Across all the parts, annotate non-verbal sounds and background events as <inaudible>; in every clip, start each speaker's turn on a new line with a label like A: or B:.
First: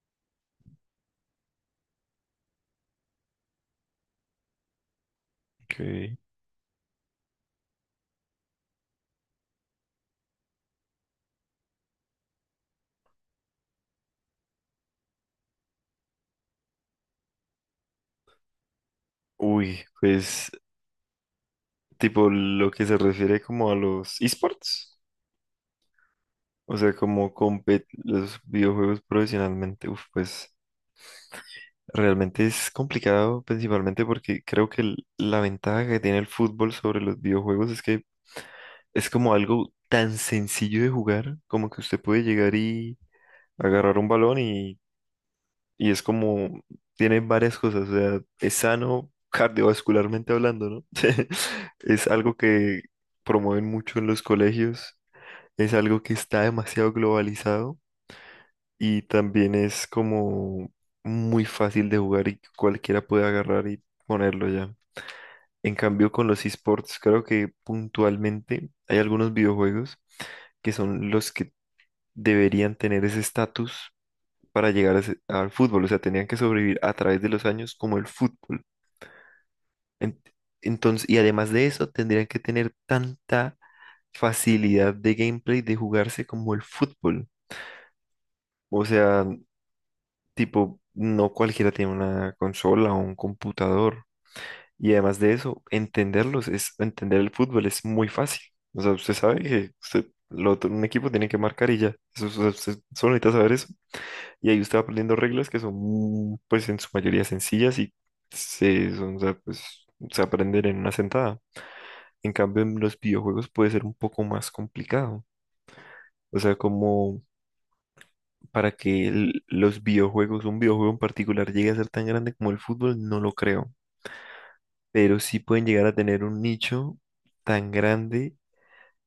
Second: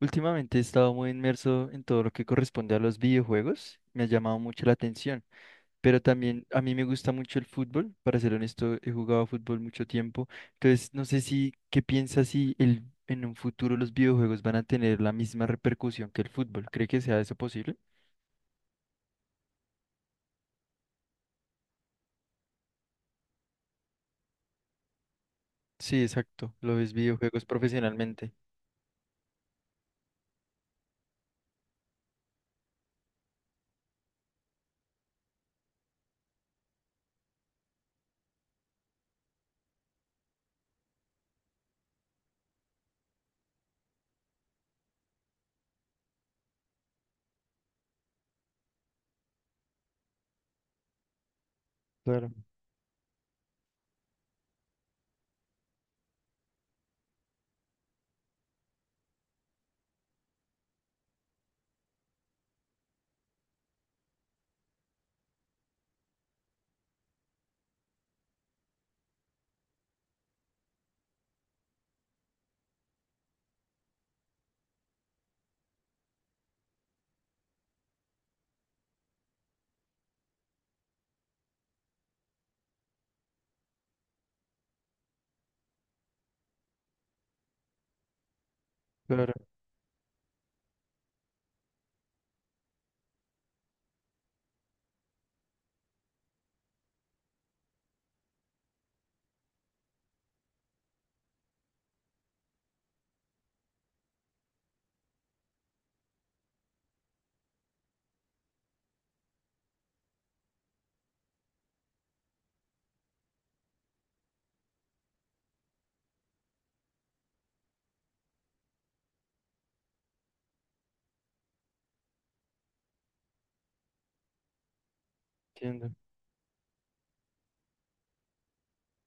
A: Últimamente he estado muy inmerso en todo lo que corresponde a los videojuegos, me ha llamado mucho la atención,
B: Ok.
A: pero también a mí me gusta mucho el fútbol. Para ser honesto, he jugado fútbol mucho tiempo. Entonces no sé si, ¿qué piensas si en un futuro los videojuegos van a tener la misma repercusión que el fútbol? ¿Cree que sea eso posible?
B: Uy, pues tipo lo que se refiere como a los esports,
A: Sí, exacto,
B: o
A: lo ves
B: sea, como
A: videojuegos
B: compet
A: profesionalmente.
B: los videojuegos profesionalmente, uf, pues realmente es complicado, principalmente porque creo que la ventaja que tiene el fútbol sobre los videojuegos es que es como algo tan sencillo de jugar, como que usted puede llegar y agarrar un balón y y es como, tiene varias cosas, o sea, es sano cardiovascularmente hablando, ¿no? <laughs> Es
A: Claro,
B: algo que promueven mucho en los colegios, es algo que está demasiado globalizado y también es como muy fácil de jugar, y cualquiera puede agarrar y ponerlo ya. En cambio, con los esports, creo que puntualmente hay algunos videojuegos que son los que deberían tener ese estatus para llegar a al fútbol, o sea, tenían que sobrevivir a través de los años como el fútbol. En- Entonces, y además de eso, tendrían que tener tanta facilidad de gameplay de jugarse como el fútbol. O sea,
A: claro,
B: tipo, no cualquiera tiene una consola o un computador. Y además de eso, entenderlos es, entender el fútbol es muy fácil. O sea, usted sabe que usted, un equipo tiene que marcar y ya. Eso, usted solo necesita saber eso. Y ahí usted va aprendiendo reglas que son, pues, en su mayoría sencillas y se, son, o sea, pues, se aprenden en una sentada. En cambio, en los videojuegos puede ser un poco más complicado. O sea, como para que los videojuegos, un videojuego en particular, llegue a ser tan grande como el fútbol, no lo creo. Pero sí pueden llegar
A: entiendo.
B: a tener un nicho tan grande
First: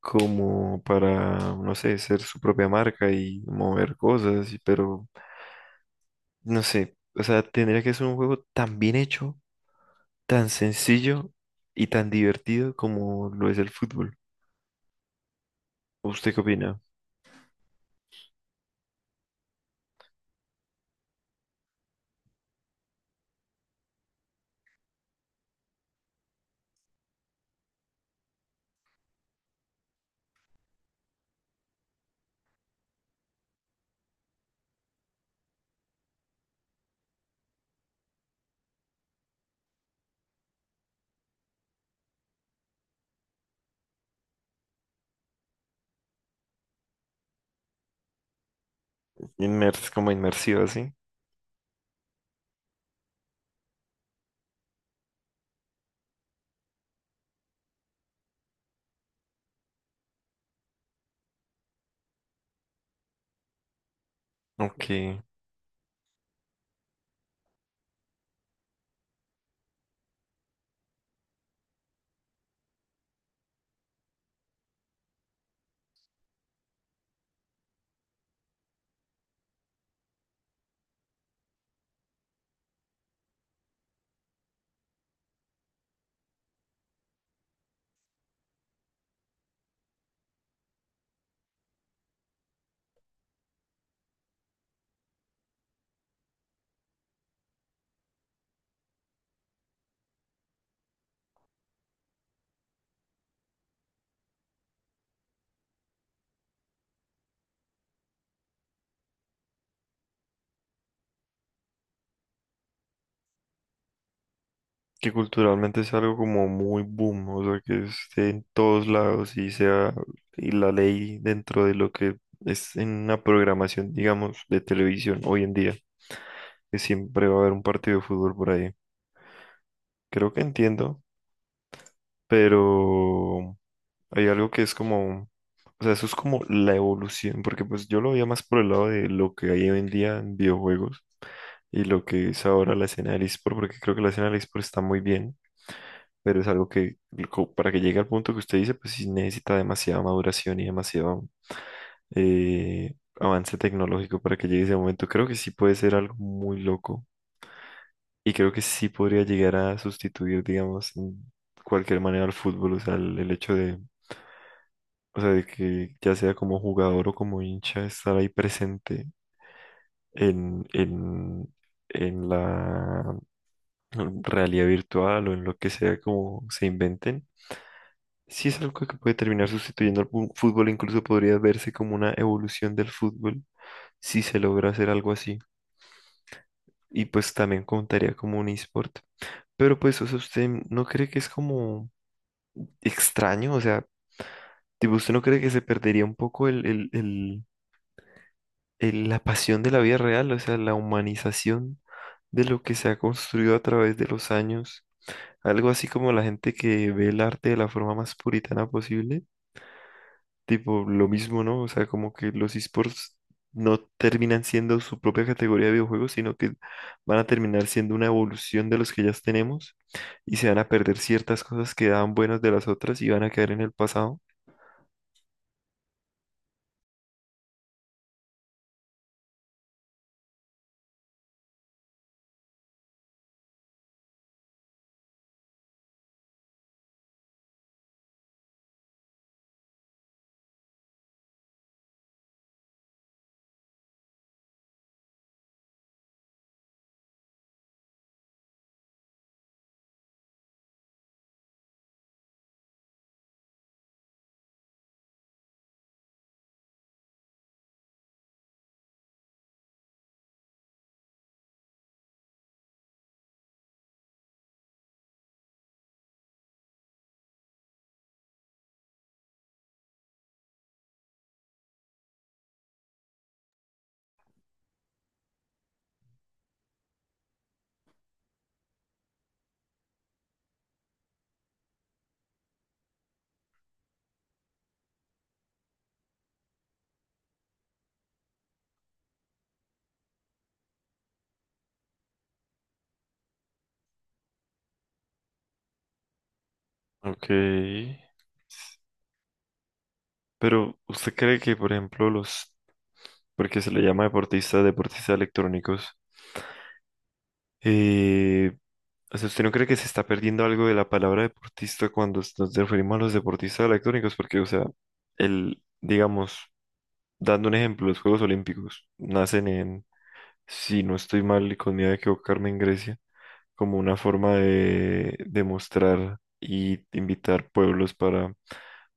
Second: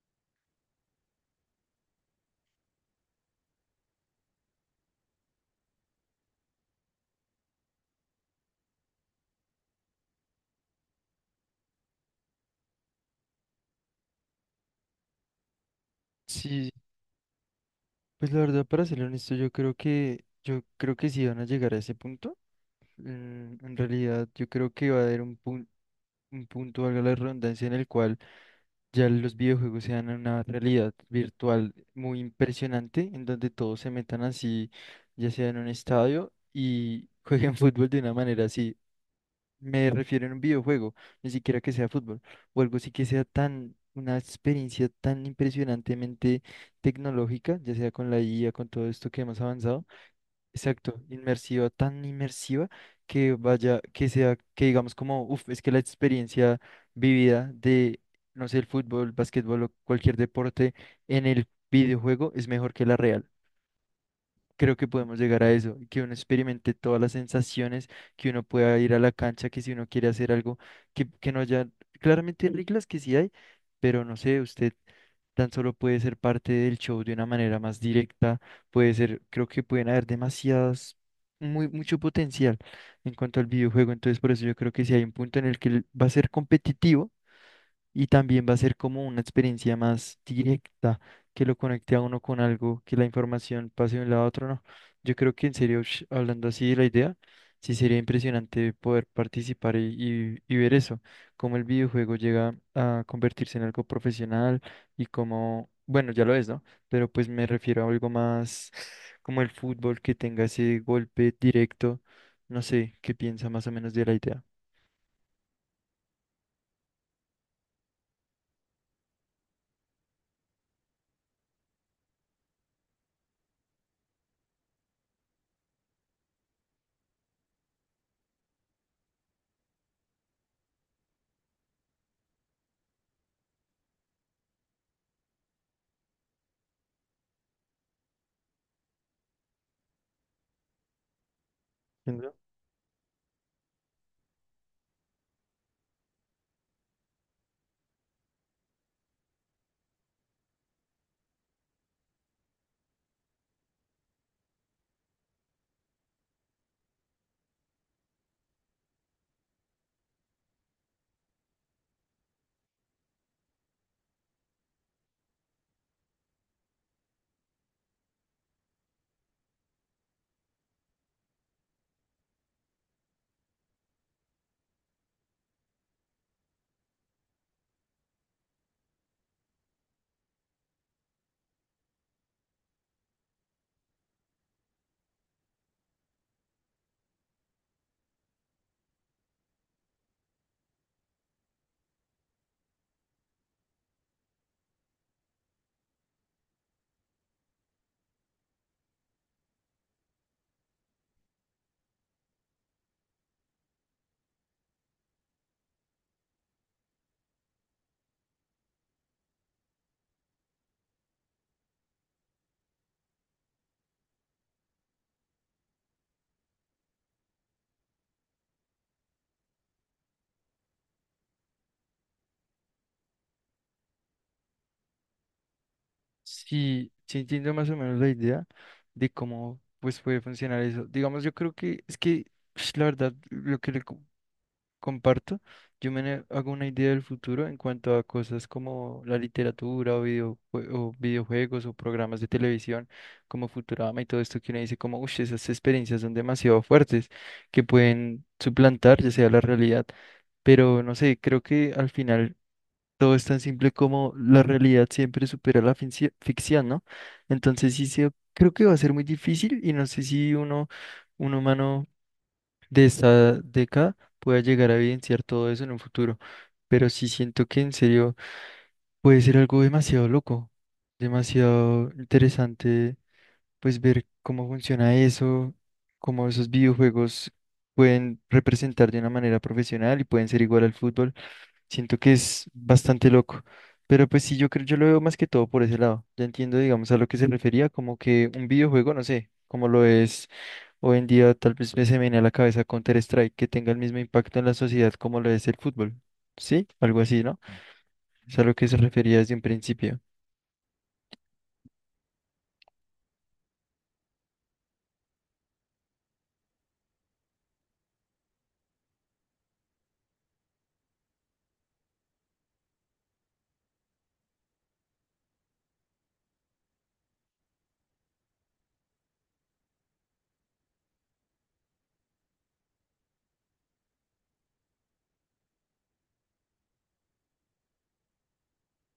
B: como para, no sé, ser su propia marca y mover cosas, pero no sé. O sea, tendría que ser un juego tan bien hecho, tan sencillo y tan divertido como lo es el fútbol. ¿Usted qué
A: Sí,
B: opina?
A: pues la verdad, para ser honesto, yo creo que sí van a llegar a ese punto. En realidad, yo creo que va a haber un punto, valga la redundancia, en el cual ya los videojuegos sean una realidad virtual muy impresionante, en donde todos se metan así, ya sea en un estadio y <laughs> jueguen fútbol de una manera así. Me refiero a un videojuego, ni siquiera que sea fútbol, o algo así que sea tan, una experiencia tan impresionantemente tecnológica, ya sea con la IA, con todo esto que hemos avanzado.
B: Inmers como inmersivo así,
A: Exacto, inmersiva, tan inmersiva que vaya, que sea, que digamos como, uff, es que la experiencia vivida de, no sé, el fútbol, básquetbol o cualquier deporte en el videojuego es mejor que la real. Creo que podemos
B: aunque
A: llegar a eso, que uno experimente todas las sensaciones, que uno pueda ir a la cancha, que si uno quiere hacer algo, que no haya, claramente hay reglas que sí hay, pero no sé, usted tan solo puede ser parte del show de una manera más directa, puede ser, creo que pueden haber demasiadas, muy, mucho potencial en cuanto al videojuego. Entonces por eso yo creo que si hay un punto en el que va a ser competitivo, y también va a ser como una experiencia más directa que lo conecte a uno con algo, que la información pase de un lado a otro, no. Yo creo que en serio, hablando así de la idea, sí sería impresionante poder participar y, y ver eso, cómo el videojuego llega a convertirse en algo profesional y cómo, bueno, ya lo es, ¿no? Pero pues me refiero a algo más como el fútbol que tenga ese golpe directo. No sé, qué piensa más o menos de la idea.
B: que culturalmente es algo como muy boom, o sea, que esté en todos lados y sea y la ley dentro de lo que es en una programación, digamos, de televisión hoy en día, que siempre va a haber un partido de fútbol por ahí. Creo que entiendo, pero hay algo que es como, o sea, eso es como la evolución, porque pues yo lo veía más por el lado de lo que hay hoy en día en videojuegos y lo que es ahora la escena del eSport, porque creo que la escena del eSport está muy bien, pero es algo que para que llegue al punto que usted dice, pues sí necesita demasiada maduración y demasiado eh, avance tecnológico para que llegue ese momento. Creo que sí puede ser algo muy loco y creo que sí podría llegar a sustituir, digamos, en cualquier manera al fútbol, o sea, el hecho de o sea, de que ya sea como jugador o como hincha, estar ahí presente en, en, en la realidad virtual o en lo que sea como se inventen, sí es algo que puede terminar sustituyendo al fútbol, incluso podría verse como una evolución del fútbol si se logra hacer algo así. Y pues también contaría como un eSport. Pero pues, o sea, ¿usted no cree que es como extraño? O sea, tipo, ¿usted no cree que se perdería un poco el- la pasión de la vida real, o sea, la humanización de lo que se ha construido a través de los años? Algo así como la gente que ve el arte de la forma más puritana posible, tipo lo mismo, ¿no? O sea, como que los esports no terminan siendo su propia categoría de videojuegos, sino que van a terminar siendo una evolución de los que ya tenemos y se van a perder ciertas cosas que daban buenas de las otras y van a quedar en el pasado.
A: Sí, sí entiendo más o menos la idea de cómo pues puede funcionar eso. Digamos, yo creo que es que <sniffs> la verdad lo que comparto, hago una idea del futuro en cuanto a cosas como la literatura o, videojuegos o programas de televisión como Futurama y todo esto que uno dice como, uff, esas experiencias son demasiado fuertes que pueden suplantar ya sea la realidad. Pero no sé, creo que al final todo es tan simple como la realidad siempre supera la ficción, ¿no? Entonces sí, creo que va a ser muy difícil y no sé si uno, un humano de esta década pueda llegar a evidenciar todo eso en un futuro, pero sí siento que en serio puede ser algo demasiado loco, demasiado interesante, pues ver cómo funciona eso, cómo esos videojuegos pueden representar de una manera profesional y pueden ser igual al fútbol. Siento que es bastante loco, pero pues sí, yo creo, yo lo veo más que todo por ese lado. Ya entiendo, digamos, a lo que se refería, como que un videojuego, no sé, como lo es hoy en día, tal vez me se me viene a la cabeza Counter-Strike, que tenga el mismo impacto en la sociedad como lo es el fútbol, ¿sí? Algo así,
B: Ok.
A: ¿no? Es a lo que se refería desde un principio.
B: Pero, ¿usted cree que, por ejemplo, los porque se le llama deportista, deportistas electrónicos? Eh, o sea, ¿usted no cree que se está perdiendo algo de la palabra deportista cuando nos referimos a los deportistas electrónicos? Porque, o sea, el, digamos, dando un ejemplo, los Juegos Olímpicos nacen en, si no estoy mal y con miedo de equivocarme, en Grecia, como una forma de demostrar y invitar pueblos para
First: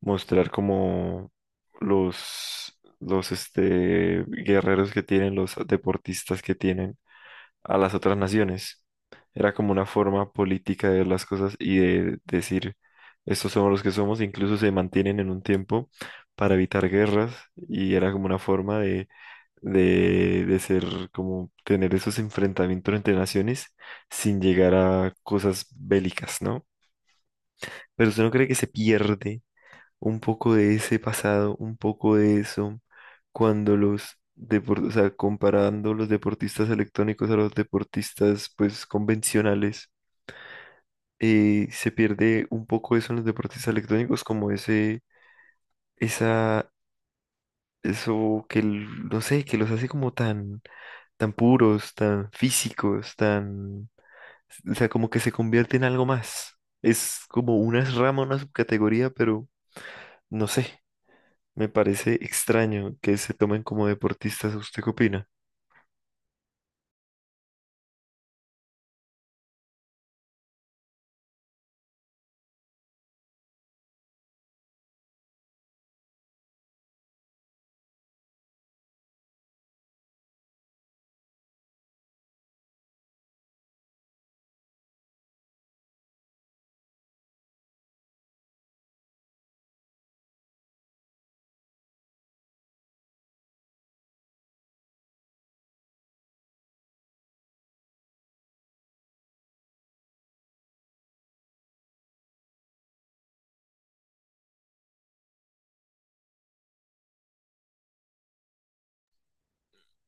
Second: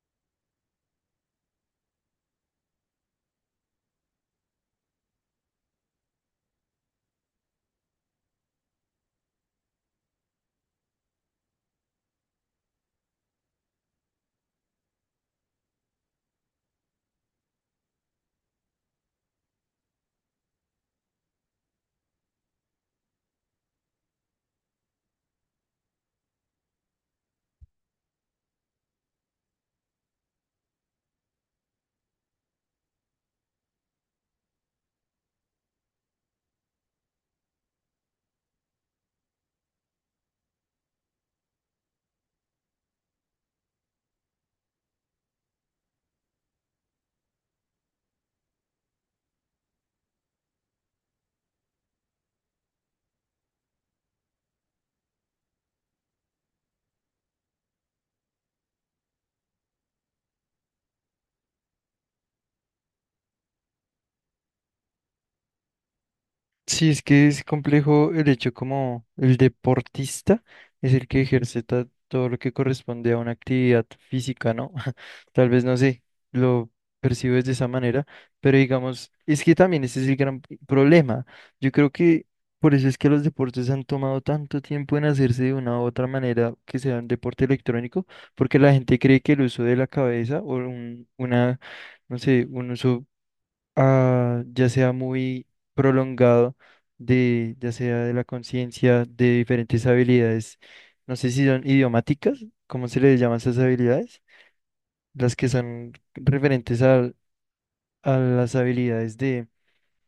B: mostrar como los este, guerreros que tienen, los deportistas que tienen a las otras naciones. Era como una forma política de ver las cosas y de decir, estos somos los que somos, incluso se mantienen en un tiempo para evitar guerras y era como una forma de ser, como tener esos enfrentamientos entre naciones sin llegar a cosas bélicas, ¿no? Pero usted no cree que se pierde un poco de ese pasado, un poco de eso, cuando los deportistas, o sea, comparando los deportistas electrónicos a los deportistas, pues, convencionales, se pierde un poco eso en los deportistas electrónicos, como ese, esa, eso que, no sé, que los hace como tan, tan puros, tan físicos, tan, o sea, como que se convierte en algo más. Es como una rama, una subcategoría, pero no sé. Me parece extraño que se tomen como deportistas. ¿Usted qué opina?
A: Sí, es que es complejo el hecho como el deportista es el que ejerce todo lo que corresponde a una actividad física, ¿no? <laughs> Tal vez no sé, lo percibes de esa manera, pero digamos, es que también ese es el gran problema. Yo creo que por eso es que los deportes han tomado tanto tiempo en hacerse de una u otra manera que sea un deporte electrónico, porque la gente cree que el uso de la cabeza o una, no sé, un uso ya sea muy prolongado, de, ya sea de la conciencia, de diferentes habilidades. No sé si son idiomáticas, ¿cómo se les llama esas habilidades? Las que son referentes a, las habilidades de,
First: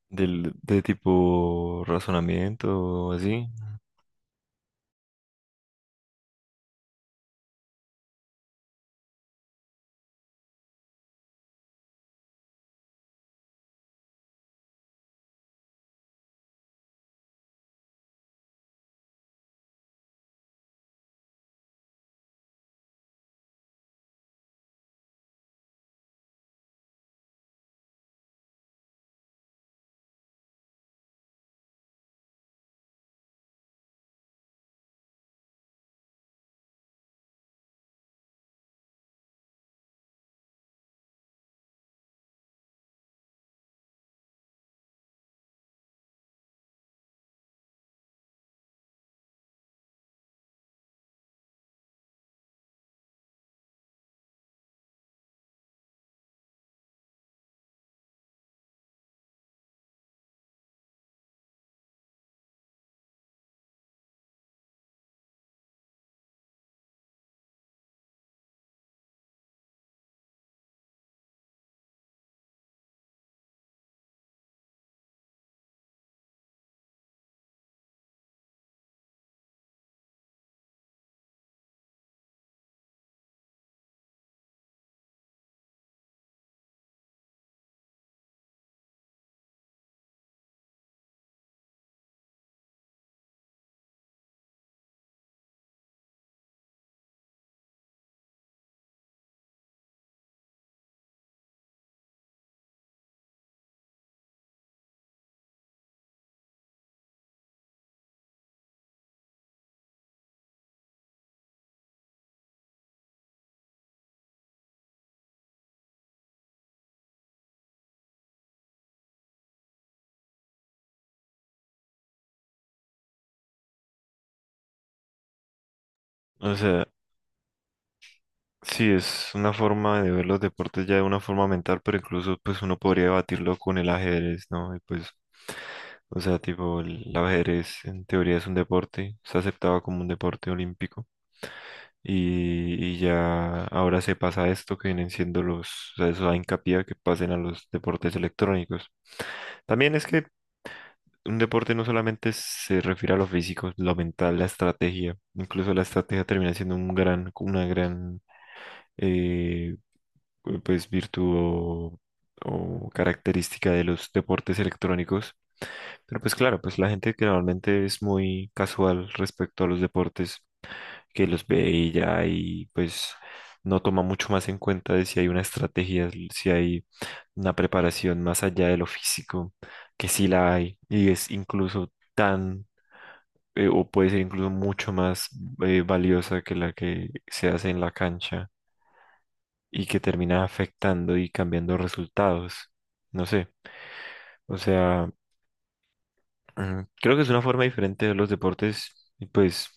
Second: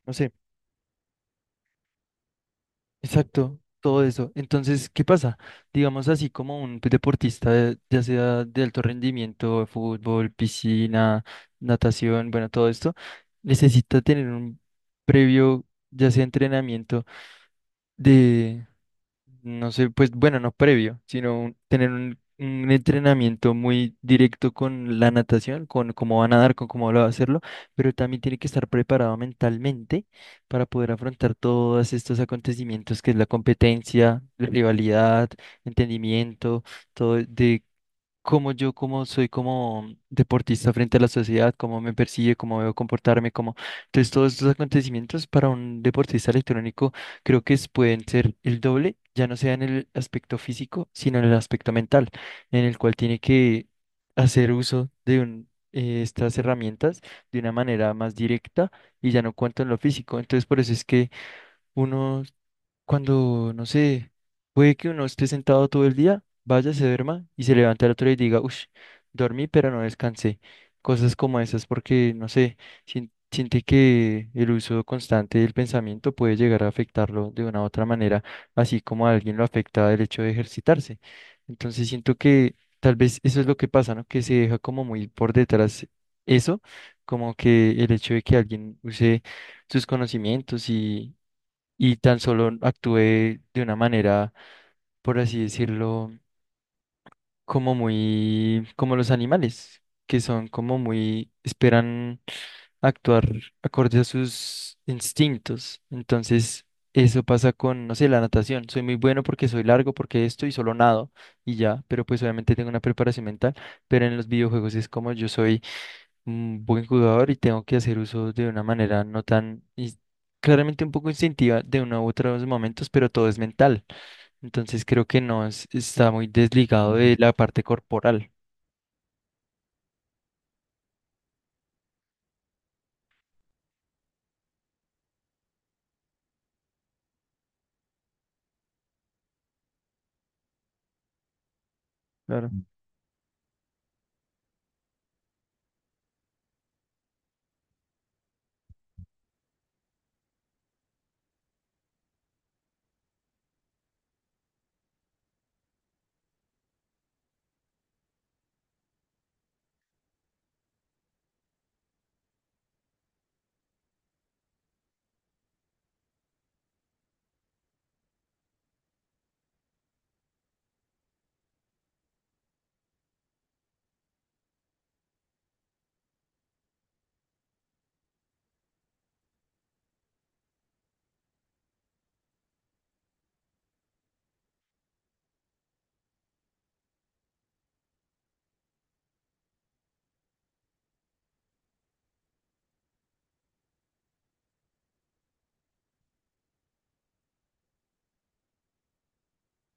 A: no sé.
B: Del, de tipo razonamiento o así.
A: Exacto, todo eso. Entonces, ¿qué pasa? Digamos así como un deportista, ya sea de alto rendimiento, fútbol, piscina, natación, bueno, todo esto, necesita tener un previo, ya sea entrenamiento de, no sé, pues bueno, no previo, sino tener un entrenamiento muy directo con la natación, con cómo va a nadar, con cómo va a hacerlo, pero también tiene que estar preparado mentalmente para poder afrontar todos estos acontecimientos que es la competencia, la rivalidad, entendimiento, todo de cómo yo como soy como deportista frente a la sociedad, cómo me persigue, cómo debo comportarme, cómo... Entonces todos estos acontecimientos para un deportista electrónico creo que pueden ser el doble, ya no sea en el aspecto físico, sino en el aspecto mental, en el cual tiene que hacer uso de estas herramientas de una manera más directa y ya no cuanto en lo físico. Entonces por eso es que uno cuando, no sé, puede que uno esté sentado todo el día, vaya, se duerma y se levanta el otro día y diga, uff, dormí pero no descansé. Cosas como esas, porque, no sé, siente que el uso constante del pensamiento puede llegar a afectarlo de una u otra manera, así como a alguien lo afecta el hecho de ejercitarse. Entonces siento que tal vez eso es lo que pasa, ¿no? Que se deja como muy por detrás eso, como que el hecho de que alguien use sus conocimientos y tan solo actué de una manera, por así decirlo, como muy, como los animales, que son como muy, esperan actuar acorde a sus instintos. Entonces, eso pasa con, no sé, la natación. Soy muy bueno porque soy largo, porque esto y solo nado y ya, pero pues obviamente tengo una preparación mental, pero en los videojuegos es como yo soy un buen jugador y tengo que hacer uso de una manera no tan, claramente un poco instintiva de uno u otro de los momentos, pero todo es mental. Entonces creo que no es- está muy
B: O sea,
A: desligado de la parte corporal.
B: sí, es una forma de ver los deportes ya de una forma mental, pero incluso pues uno podría debatirlo con el ajedrez, ¿no? Y pues, o sea, tipo, el ajedrez en teoría es un deporte, se aceptaba como un deporte olímpico. Y ya ahora se pasa a esto que vienen siendo los, o sea, eso da hincapié a que pasen a los deportes electrónicos. También es que un deporte no solamente se refiere a lo físico, lo mental, la estrategia. Incluso la estrategia termina siendo un gran, una gran eh, pues virtud o característica de los deportes electrónicos. Pero pues claro, pues la gente que normalmente es muy casual respecto a los deportes, que los ve y ya y pues no toma mucho más en cuenta de si hay una estrategia, si hay una preparación más allá de lo físico, que sí la hay y es incluso tan o puede ser incluso mucho más valiosa que la que se hace en la cancha y que termina afectando y cambiando resultados. No sé, o sea, creo que es una forma diferente de los deportes y pues,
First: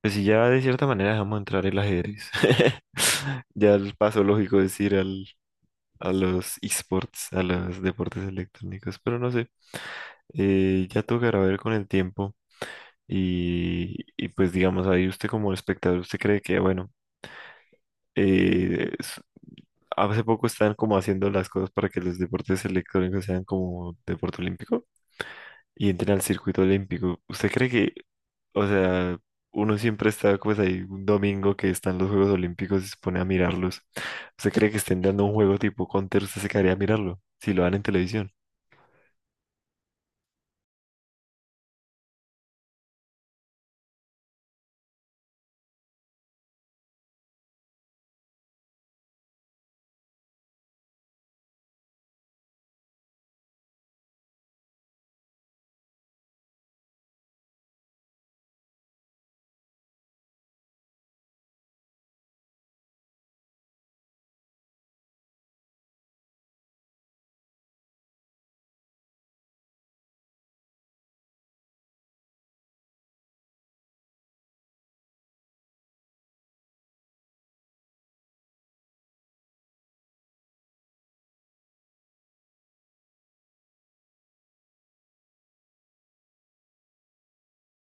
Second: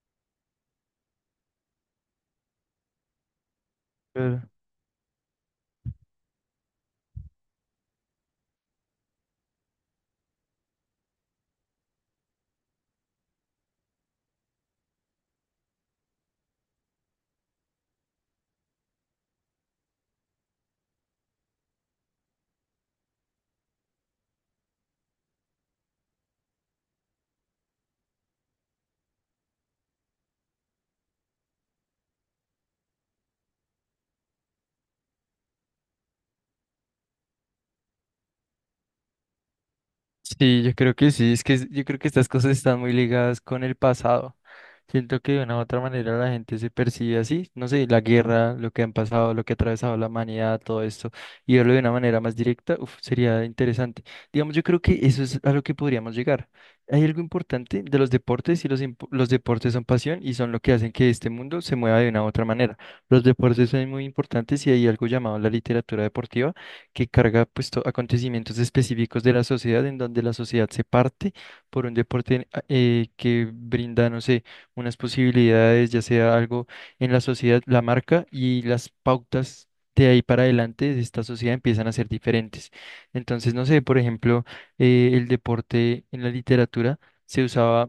B: pues si ya de cierta manera dejamos entrar el ajedrez, <laughs> ya el paso
A: Claro.
B: lógico es ir al, a los esports, a los deportes electrónicos, pero no sé, ya tocará ver con el tiempo. Y pues digamos ahí usted como espectador, usted cree que bueno, Eh, s- hace poco están como haciendo las cosas para que los deportes electrónicos sean como deporte olímpico y entren al circuito olímpico. ¿Usted cree que, o sea, uno siempre está pues ahí un domingo que están los Juegos Olímpicos y se pone a mirarlos? ¿Usted cree que estén dando un juego tipo Counter? ¿Usted se quedaría a mirarlo si lo dan en televisión?
A: Sí, yo creo que sí, es que yo creo que estas cosas están muy ligadas con el pasado. Siento que de una u otra manera la gente se percibe así, no sé, la guerra, lo que han pasado, lo que ha atravesado la humanidad, todo esto, y verlo de una manera más directa, uf, sería interesante. Digamos, yo creo que eso es a lo que podríamos llegar. Hay algo importante de los deportes y los, los deportes son pasión y son lo que hacen que este mundo se mueva de una u otra manera. Los deportes son muy importantes y hay algo llamado la literatura deportiva que carga pues, acontecimientos específicos de la sociedad, en donde la sociedad se parte por un deporte que brinda, no sé, unas posibilidades, ya sea algo en la sociedad, la marca y las pautas. De ahí para adelante de esta sociedad empiezan a ser diferentes. Entonces, no sé, por ejemplo, el deporte en la literatura se usaba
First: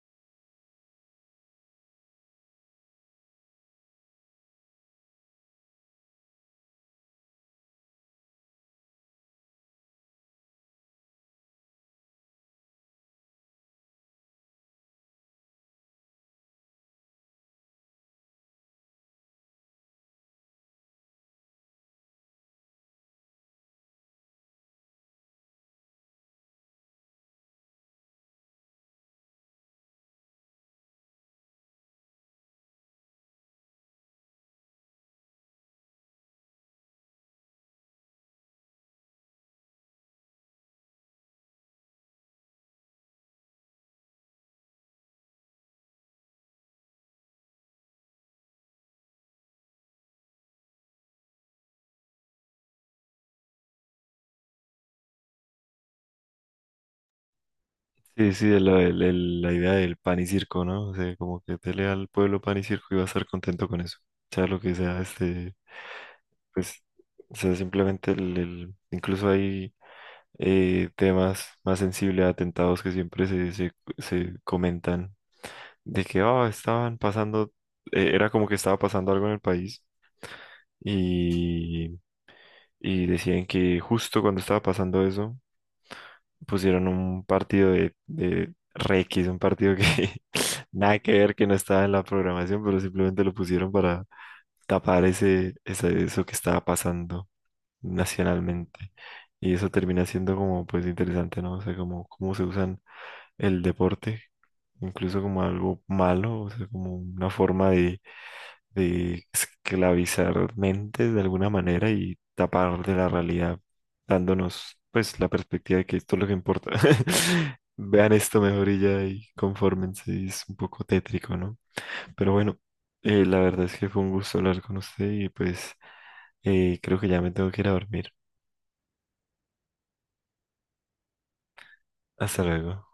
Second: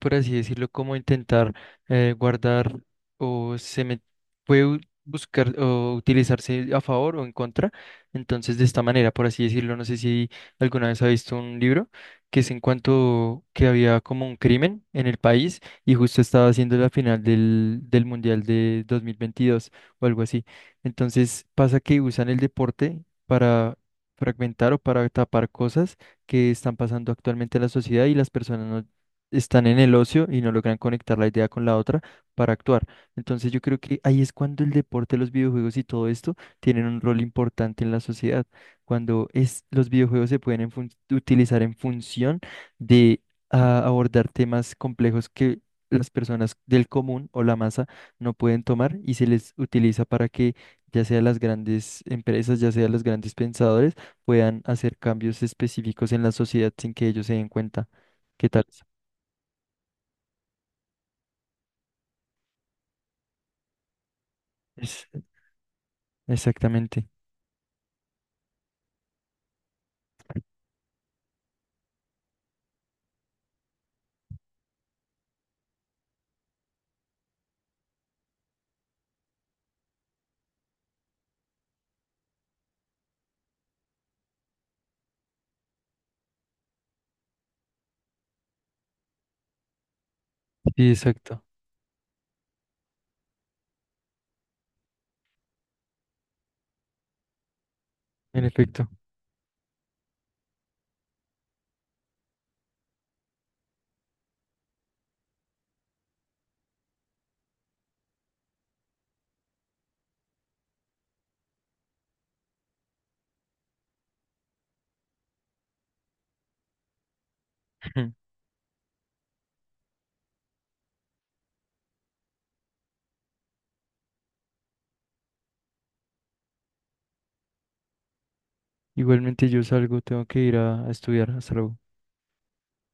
A: por así decirlo, como intentar guardar o se me puede buscar o utilizarse a favor o en contra. Entonces, de esta manera, por así decirlo, no sé si alguna vez ha visto un libro que es en cuanto que había como un crimen en el país y justo estaba haciendo la final del, del Mundial de 2022 o algo así. Entonces, pasa que usan el deporte para fragmentar o para tapar cosas que están pasando actualmente en la sociedad y las personas no están en el ocio y no logran conectar la idea con la otra para actuar. Entonces yo creo que ahí es cuando el deporte, los videojuegos y todo esto tienen un rol importante en la sociedad, cuando es, los videojuegos se pueden en utilizar en función de abordar temas complejos que las personas del común o la masa no pueden tomar y se les utiliza para que ya sea las grandes empresas, ya sea los grandes pensadores, puedan hacer cambios específicos en la sociedad sin que ellos se den cuenta.
B: Sí, sí,
A: ¿Qué
B: de
A: tal?
B: la, la idea del pan y circo, ¿no? O sea, como que dele al pueblo pan y circo y va a estar contento con eso. Sea lo que sea,
A: Es,
B: este, pues,
A: exactamente.
B: o sea, simplemente incluso hay temas más sensibles, atentados que siempre se, se, se comentan de que, oh, estaban pasando, era como que estaba pasando algo en el país y, y decían que justo cuando estaba pasando eso, pusieron un partido de Requis, un partido que <laughs>
A: Sí,
B: nada que ver,
A: exacto.
B: que no estaba en la programación, pero simplemente lo pusieron para tapar ese, eso que estaba pasando
A: En efecto.
B: nacionalmente. Y eso termina siendo como pues interesante, ¿no? O sea, como cómo se usan el deporte, incluso como algo malo, o sea, como una forma de esclavizar mentes de alguna manera y tapar de la realidad, dándonos pues la perspectiva de que esto es lo que importa. <laughs> Vean
A: <laughs>
B: esto mejor y ya y confórmense, y es un poco tétrico, ¿no? Pero bueno, la verdad es que fue un gusto hablar con usted y pues creo que ya me tengo que ir a dormir.
A: Igualmente yo salgo, tengo que ir a estudiar. Hasta luego.
B: Hasta luego.